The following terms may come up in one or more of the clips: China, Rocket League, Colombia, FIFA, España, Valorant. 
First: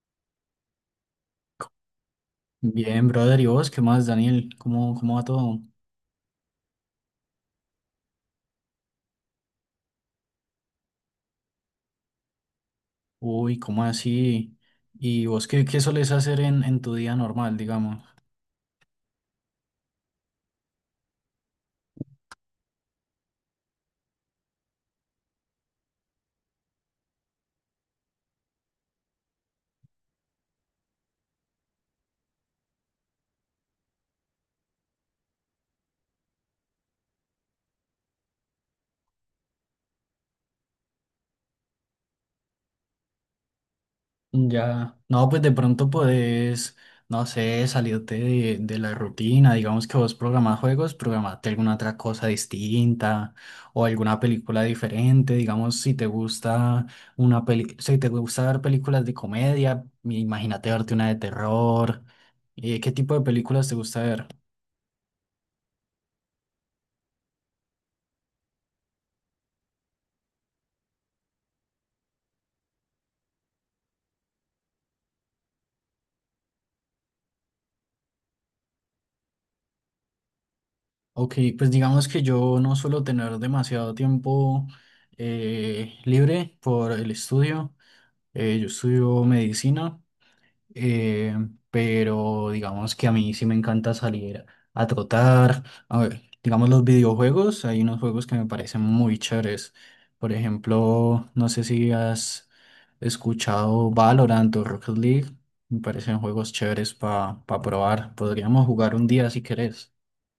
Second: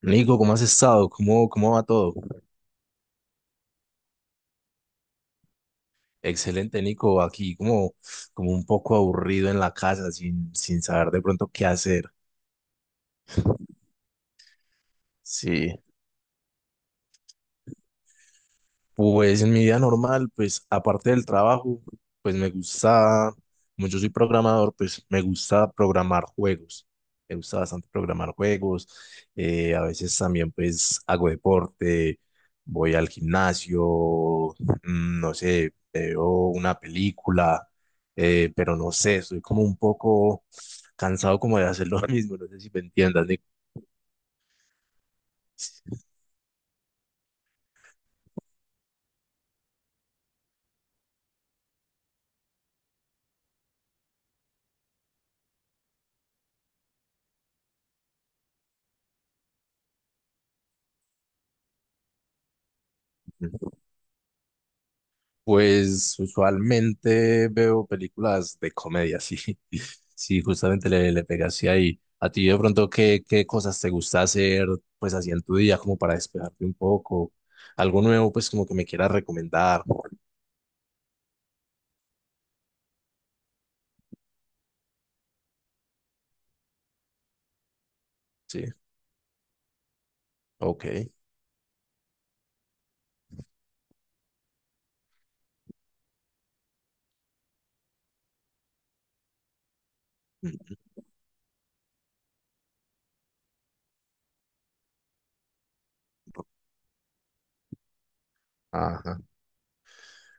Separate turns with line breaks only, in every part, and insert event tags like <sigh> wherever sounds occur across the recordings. Nico, ¿cómo has estado? ¿Cómo va todo?
Bien, brother, ¿y vos qué más, Daniel? ¿Cómo va todo?
Excelente, Nico, aquí como un poco aburrido en la casa sin saber de pronto qué hacer.
Uy, ¿cómo así? ¿Y vos qué,
Sí.
qué solés hacer en tu día normal, digamos?
Pues en mi vida normal, pues aparte del trabajo, pues me gusta, como yo soy programador, pues me gusta programar juegos. Me gusta bastante programar juegos. A veces también pues hago deporte, voy al gimnasio, no sé, veo una película, pero no sé, estoy como un poco cansado como de hacer lo <laughs> mismo, no sé si me entiendas, Nico.
Ya, no, pues de pronto podés, no sé, salirte de la rutina, digamos que vos programás juegos, programate alguna otra cosa distinta o alguna película diferente, digamos, si te gusta una peli, si te gusta ver películas de comedia, imagínate verte una de terror, ¿qué tipo de películas te gusta ver?
Pues usualmente veo películas de comedia, sí. <laughs> Sí, justamente le pegaste ahí. A ti de pronto, ¿qué cosas te gusta hacer pues así en tu día como para despejarte un poco? Algo nuevo pues como que me quieras recomendar.
Ok, pues digamos que yo no suelo tener demasiado tiempo libre por el estudio.
Sí,
Yo estudio medicina,
ok.
eh, pero digamos que a mí sí me encanta salir a trotar. A ver, digamos los videojuegos, hay unos juegos que me parecen muy chéveres. Por
Mm.
ejemplo, no sé si has escuchado Valorant o Rocket League. Me parecen juegos chéveres para probar. Podríamos jugar un
Ajá.
día si querés.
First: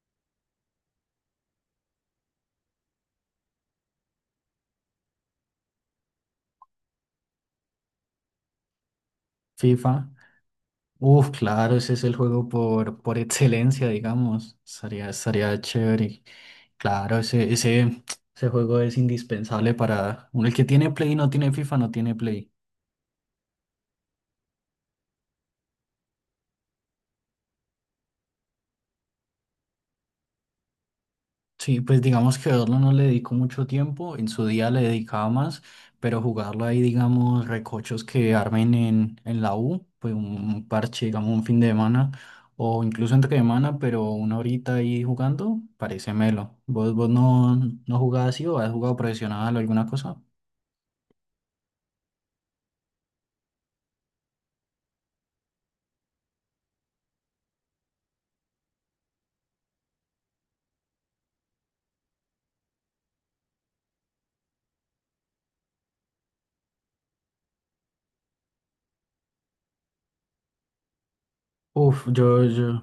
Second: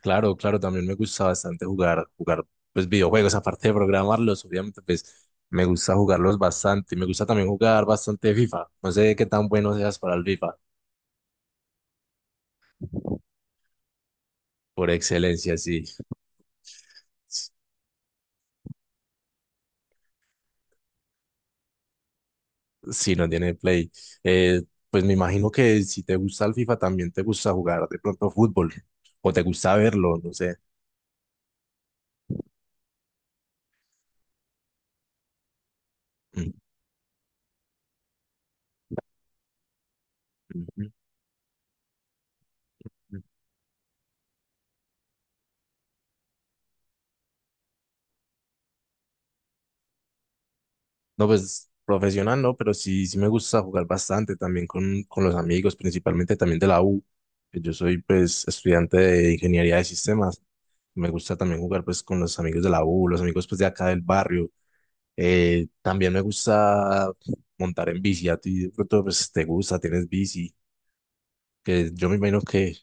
Claro, claro, también me gusta bastante jugar pues videojuegos, aparte de programarlos, obviamente pues me gusta jugarlos bastante. Y me gusta también jugar bastante FIFA. No sé qué tan bueno seas
FIFA.
para el FIFA.
Uf, claro, ese es el juego por excelencia, digamos.
Por
Estaría,
excelencia,
estaría
sí.
chévere. Claro, ese juego es indispensable para uno. El que tiene Play y no tiene FIFA, no tiene Play.
Si no tiene Play. Eh, pues me imagino que si te gusta el FIFA también te gusta jugar de pronto fútbol o te gusta verlo, no sé.
Sí, pues digamos que verlo no le dedico mucho tiempo, en su día le dedicaba más, pero
Mm,
jugarlo ahí, digamos, recochos que armen en la U, pues un
mm, mm,
parche, digamos, un fin de semana, o incluso
mm.
entre semana, pero una horita ahí jugando, parece melo. ¿Vos, vos no, no jugás así o has jugado profesional o alguna cosa?
No, pues profesional no, pero sí, sí me gusta jugar bastante también con los amigos, principalmente también de la U. Yo soy pues estudiante de ingeniería de sistemas. Me gusta también jugar pues con los amigos de la U, los amigos pues de acá del barrio. También me gusta montar en bici. A ti de pronto pues te gusta, tienes bici, que
Uf,
yo me imagino
yo, yo,
que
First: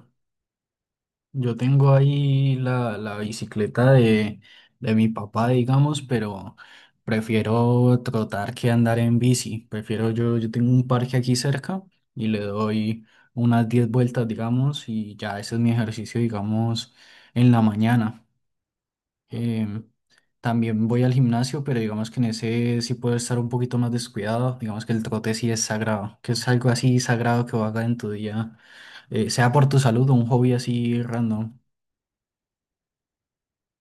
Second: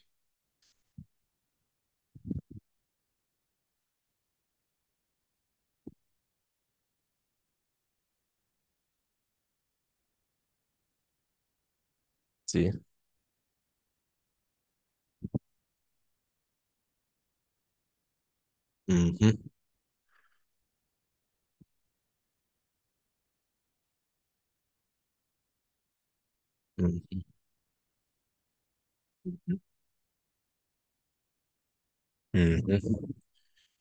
Yo tengo ahí la bicicleta de mi papá, digamos, pero prefiero trotar que andar en bici. Prefiero yo, yo tengo un parque aquí cerca y le
sí.
doy unas 10 vueltas, digamos, y ya ese es mi ejercicio, digamos, en la mañana.
Ujú,
Em, También voy al gimnasio, pero digamos que en ese sí puedo estar un poquito más descuidado. Digamos que el trote sí es sagrado, que es algo así
ujú,
sagrado que hagas en tu día, sea por tu salud o un hobby así random.
ujú.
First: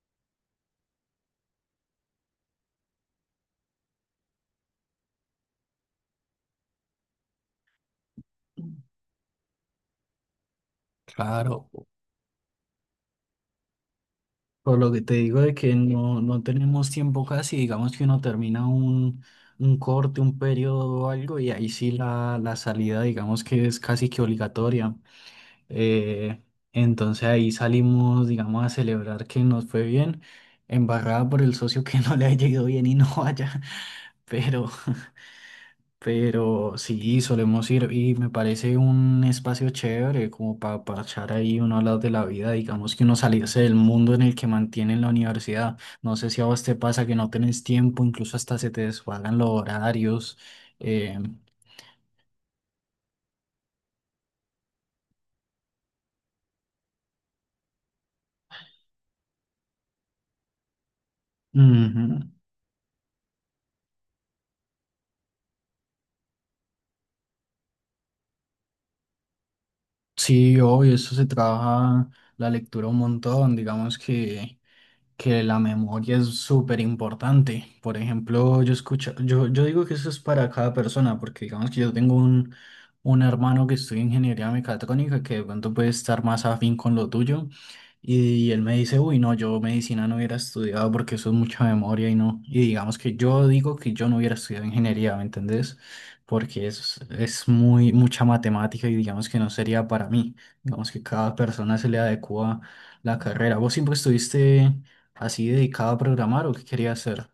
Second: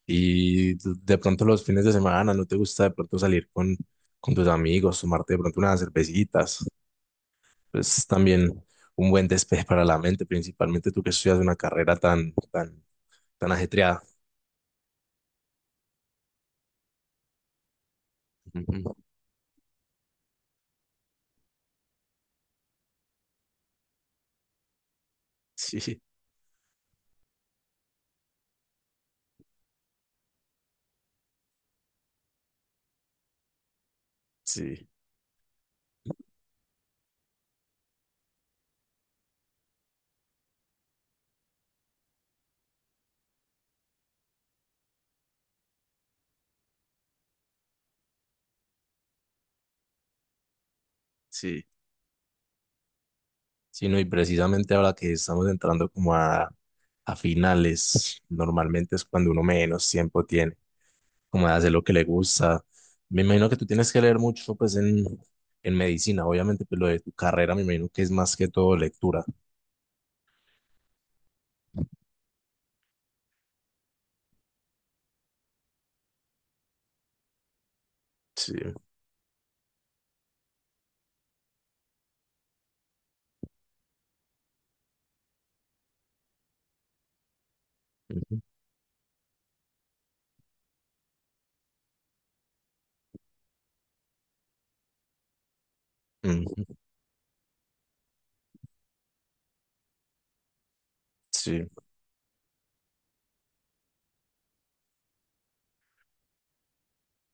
Y tú- de pronto los fines de semana, ¿no te gusta de pronto salir con tus amigos, tomarte de pronto unas cervecitas? Pues también un buen despeje para la mente, principalmente tú que estudias una
Claro,
carrera tan ajetreada.
por lo que te digo de que no, no tenemos tiempo casi, digamos que uno termina
Ujú.
un corte, un periodo o algo, y ahí sí la salida, digamos que es casi que obligatoria.
Sí, sí,
Eh, entonces ahí salimos, digamos, a celebrar que nos fue bien, embarrada por el socio que <laughs> no le haya ido bien y no vaya, <laughs> pero,
sí.
Pero sí, solemos ir y me parece un espacio chévere como para parchar ahí uno hablar de la vida, digamos que uno salirse del mundo en el que mantienen la universidad. No sé si a vos te pasa que no tenés tiempo, incluso hasta se te desfagan los horarios. eh,
Sí, no, y precisamente ahora que estamos entrando como a finales, normalmente es cuando uno menos tiempo tiene. Como de hacer lo que le
Ujú.
gusta. Me imagino que tú tienes que leer mucho, pues, en medicina, obviamente, pero lo de tu carrera, me imagino que es más que todo lectura.
Sí, obvio, eso se trabaja la lectura un montón, digamos que la memoria es súper importante. Por
Sí,
ejemplo, yo escucho, yo digo que eso es para cada persona, porque digamos que yo tengo un hermano que estudia ingeniería mecatrónica, que de pronto puede estar más afín con lo tuyo,
ujú,
y, él me dice, uy, no, yo medicina no hubiera estudiado porque eso es mucha memoria y no. Y digamos que yo digo que yo no hubiera estudiado ingeniería, ¿me entendés?
ujú,
Porque es muy, mucha matemática y digamos que no sería para mí. Digamos que cada
sí.
persona se le adecua la carrera. ¿Vos siempre estuviste así dedicado a programar o qué quería hacer?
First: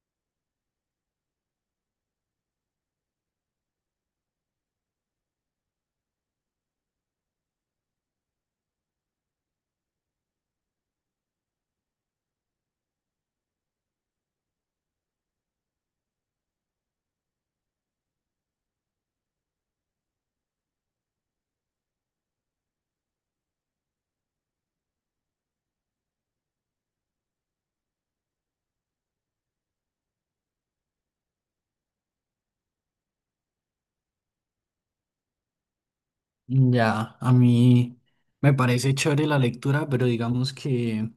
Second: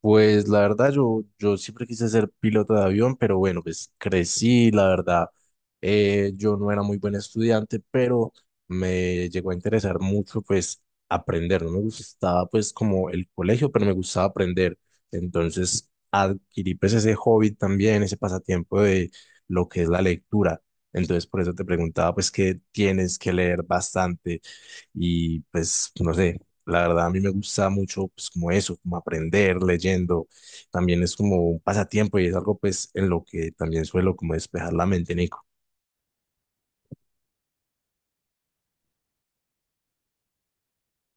Pues la verdad, yo siempre quise ser piloto de avión, pero bueno, pues crecí, la verdad, yo no era muy buen estudiante, pero me llegó a interesar mucho, pues, aprender. No me gustaba, pues, como el colegio, pero me gustaba aprender. Entonces, adquirí, pues, ese hobby también, ese pasatiempo de lo que es la lectura. Entonces, por eso te preguntaba, pues, qué tienes que leer bastante y, pues, no sé. La verdad, a mí me gusta mucho, pues, como eso, como aprender leyendo. También es como un pasatiempo y es algo, pues, en lo que también suelo como despejar la mente, Nico.
Ya, a mí me parece chévere la lectura, pero digamos que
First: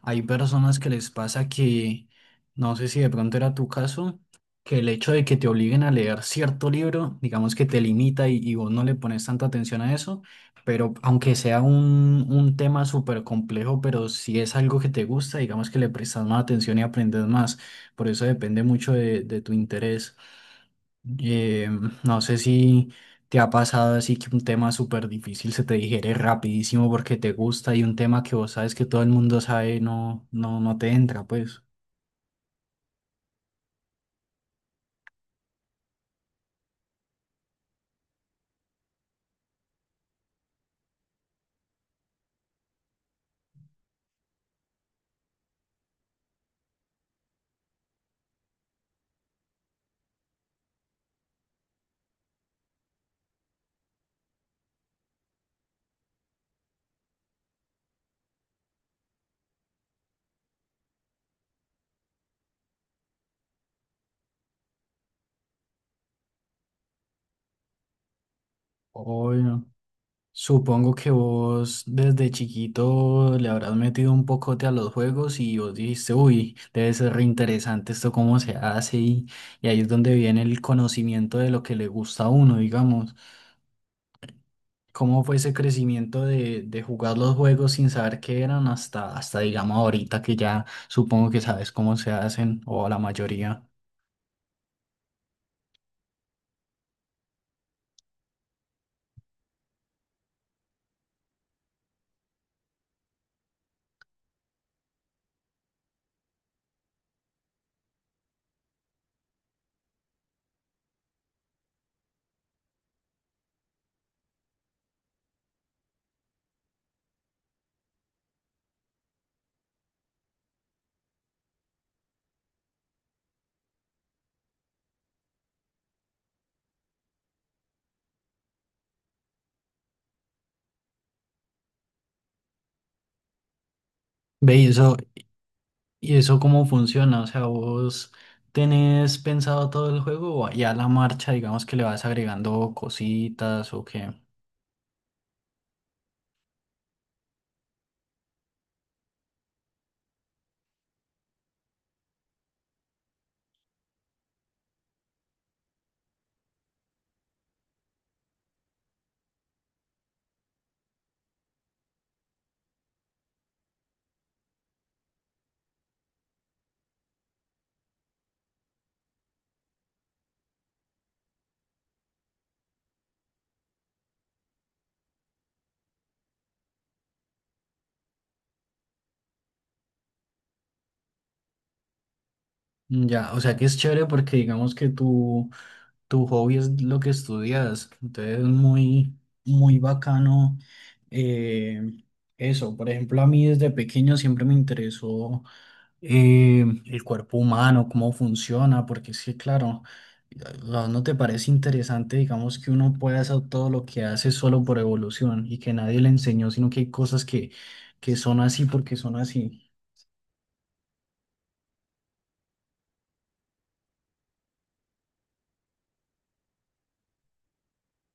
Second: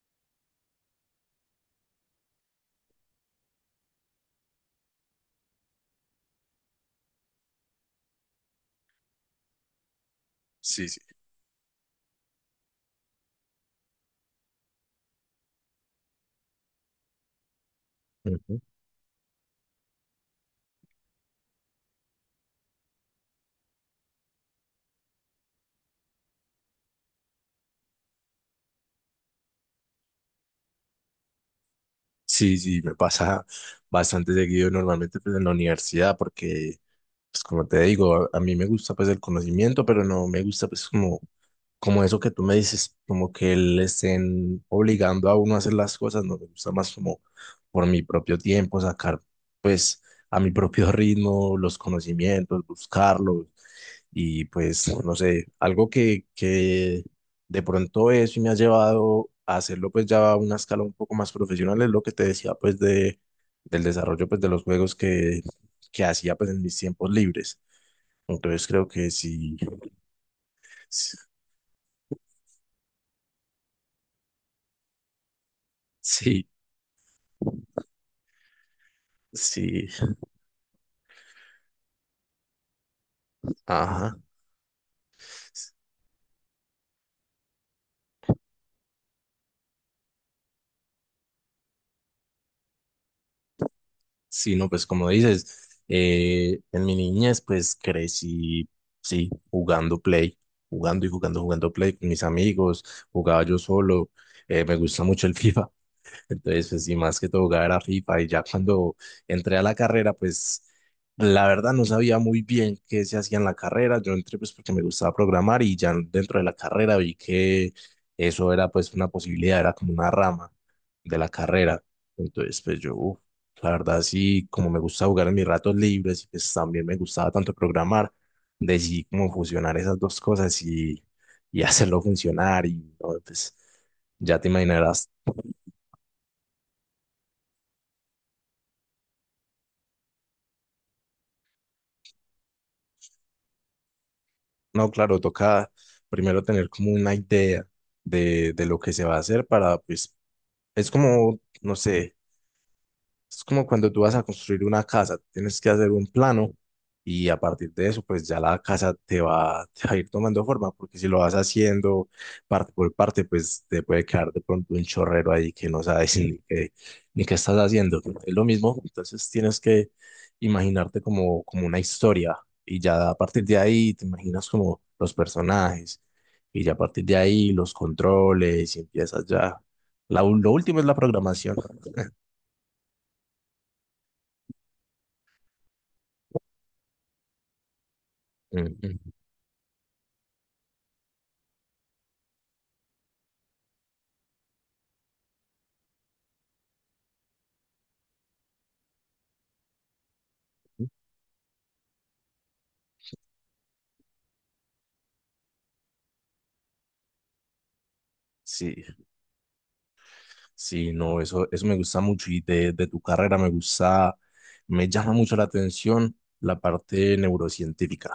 hay personas que les pasa que, no sé si de pronto era tu caso, que el hecho de que te obliguen a leer cierto libro, digamos que te limita y vos no le pones tanta atención a eso,
Sí,
pero
sí.
aunque sea un tema súper complejo, pero si es algo que te gusta, digamos que le prestas más atención y aprendes más, por eso
Ujú.
depende mucho de tu interés. Eh, no sé si te ha pasado así que un tema súper difícil se te digiere rapidísimo porque te gusta y un tema que vos sabes que todo el mundo sabe no, no, no te entra, pues.
Sí, sí, me pasa bastante seguido normalmente, pues, en la universidad, porque, pues, como te digo, a mí me gusta, pues, el conocimiento, pero no me gusta, pues, como como eso que tú me dices, como que le estén obligando a uno a hacer las cosas, no me gusta más como por mi propio tiempo, sacar pues a mi propio <laughs> ritmo los conocimientos, buscarlos y pues no sé, algo que de pronto eso me ha llevado a hacerlo pues ya a una escala un poco más profesional, es lo que te decía pues de, del desarrollo pues de los juegos que hacía pues en mis tiempos libres. Entonces creo que sí,
Obvio. Supongo que
<laughs>
vos desde chiquito le habrás metido un pocote a los juegos y vos dijiste,
sí,
uy, debe ser re interesante esto cómo se hace y ahí es
sí.
donde viene el conocimiento de lo que le gusta a uno, digamos.
Ajá.
¿Cómo fue ese crecimiento de jugar los juegos sin saber qué eran hasta, hasta digamos ahorita que ya supongo que sabes cómo se hacen o la mayoría?
Sí, no, pues como dices, en mi niñez pues crecí, sí, jugando Play, jugando y jugando, jugando Play con mis amigos, jugaba yo solo, me gusta mucho el <laughs> FIFA, entonces, pues sí, más que todo jugaba era FIFA y ya cuando entré a la carrera, pues la verdad no sabía muy bien qué se hacía en la carrera. Yo entré pues porque me gustaba programar y ya dentro de la carrera vi que eso era pues una posibilidad, era como una rama de la carrera. Entonces, pues yo, uf, la verdad sí, como me gusta jugar en mis ratos libres y pues también me gustaba tanto programar, decidí como fusionar esas dos cosas y <laughs> hacerlo funcionar y no, pues... Ya te
Ve, y eso,
imaginarás.
y eso cómo funciona, o sea, vos tenés pensado todo el juego o ya a la marcha, digamos que le vas agregando cositas o qué.
No, claro, toca primero tener como una idea de lo que se va a hacer para, pues, es como, no sé. Es como cuando tú vas a construir una casa, tienes que hacer un plano y a partir de eso, pues ya la casa te va a ir tomando forma, porque si lo vas haciendo parte por parte, pues te puede quedar de pronto un chorrero ahí que no sabes ni qué, ni qué estás haciendo. Es lo mismo, entonces tienes que imaginarte como, como una historia y ya a partir de ahí te imaginas como los personajes y ya a partir de ahí los controles y empiezas ya. La, lo último es la programación.
Ya, o sea que es chévere porque digamos que tú tu hobby es lo que estudias. Entonces es
Ujú.
muy, muy bacano eh, eso. Por ejemplo, a mí desde pequeño siempre me interesó el cuerpo humano, cómo funciona, porque es que, claro, ¿ no te parece interesante, digamos, que uno pueda hacer todo lo que hace solo por evolución y que nadie le enseñó, sino que hay cosas que son así
Sí.
porque son así?
Sí, no, eso me gusta mucho y de tu carrera me gusta, me llama mucho la atención la parte neurocientífica.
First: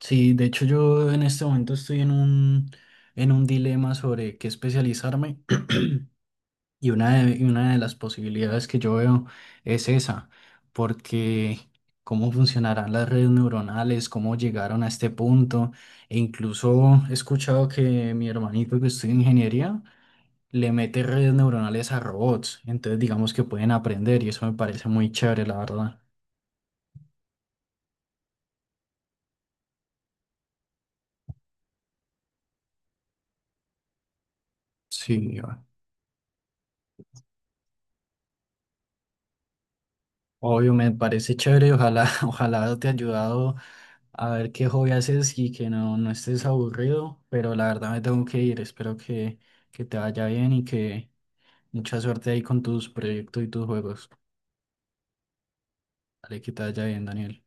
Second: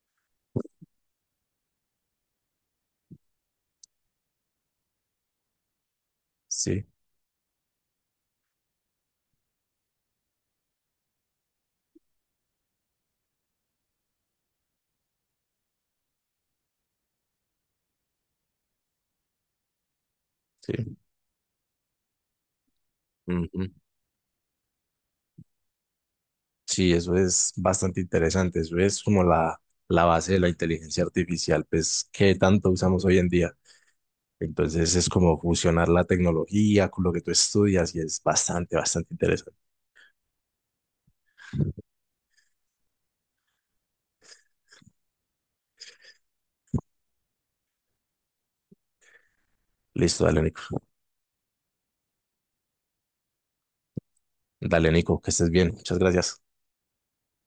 Sí, de hecho yo en este momento estoy en un dilema sobre qué especializarme. <clears throat>
Sí,
Y una de las posibilidades que yo veo es esa, porque cómo funcionarán las redes neuronales, cómo llegaron a este punto, e incluso he escuchado que mi hermanito que estudia ingeniería le
sí.
mete redes neuronales a robots, entonces digamos que
Ujú.
pueden aprender y eso me parece muy chévere, la verdad.
Sí, eso es bastante interesante, eso es como la base de la inteligencia artificial, pues que tanto usamos hoy en día. Entonces es como
Sí,
fusionar la tecnología con lo que tú estudias y es bastante, bastante interesante.
obvio, me parece chévere. Ojalá, <laughs> ojalá te haya ayudado a ver qué hobby haces y que no, no estés aburrido. Pero la verdad me tengo que ir. Espero que te
Listo,
vaya
dale,
bien y
Nico.
que mucha suerte ahí con tus proyectos y tus juegos.
Dale, Nico, que estés bien. Muchas
Dale,
gracias.
que te vaya bien, Daniel.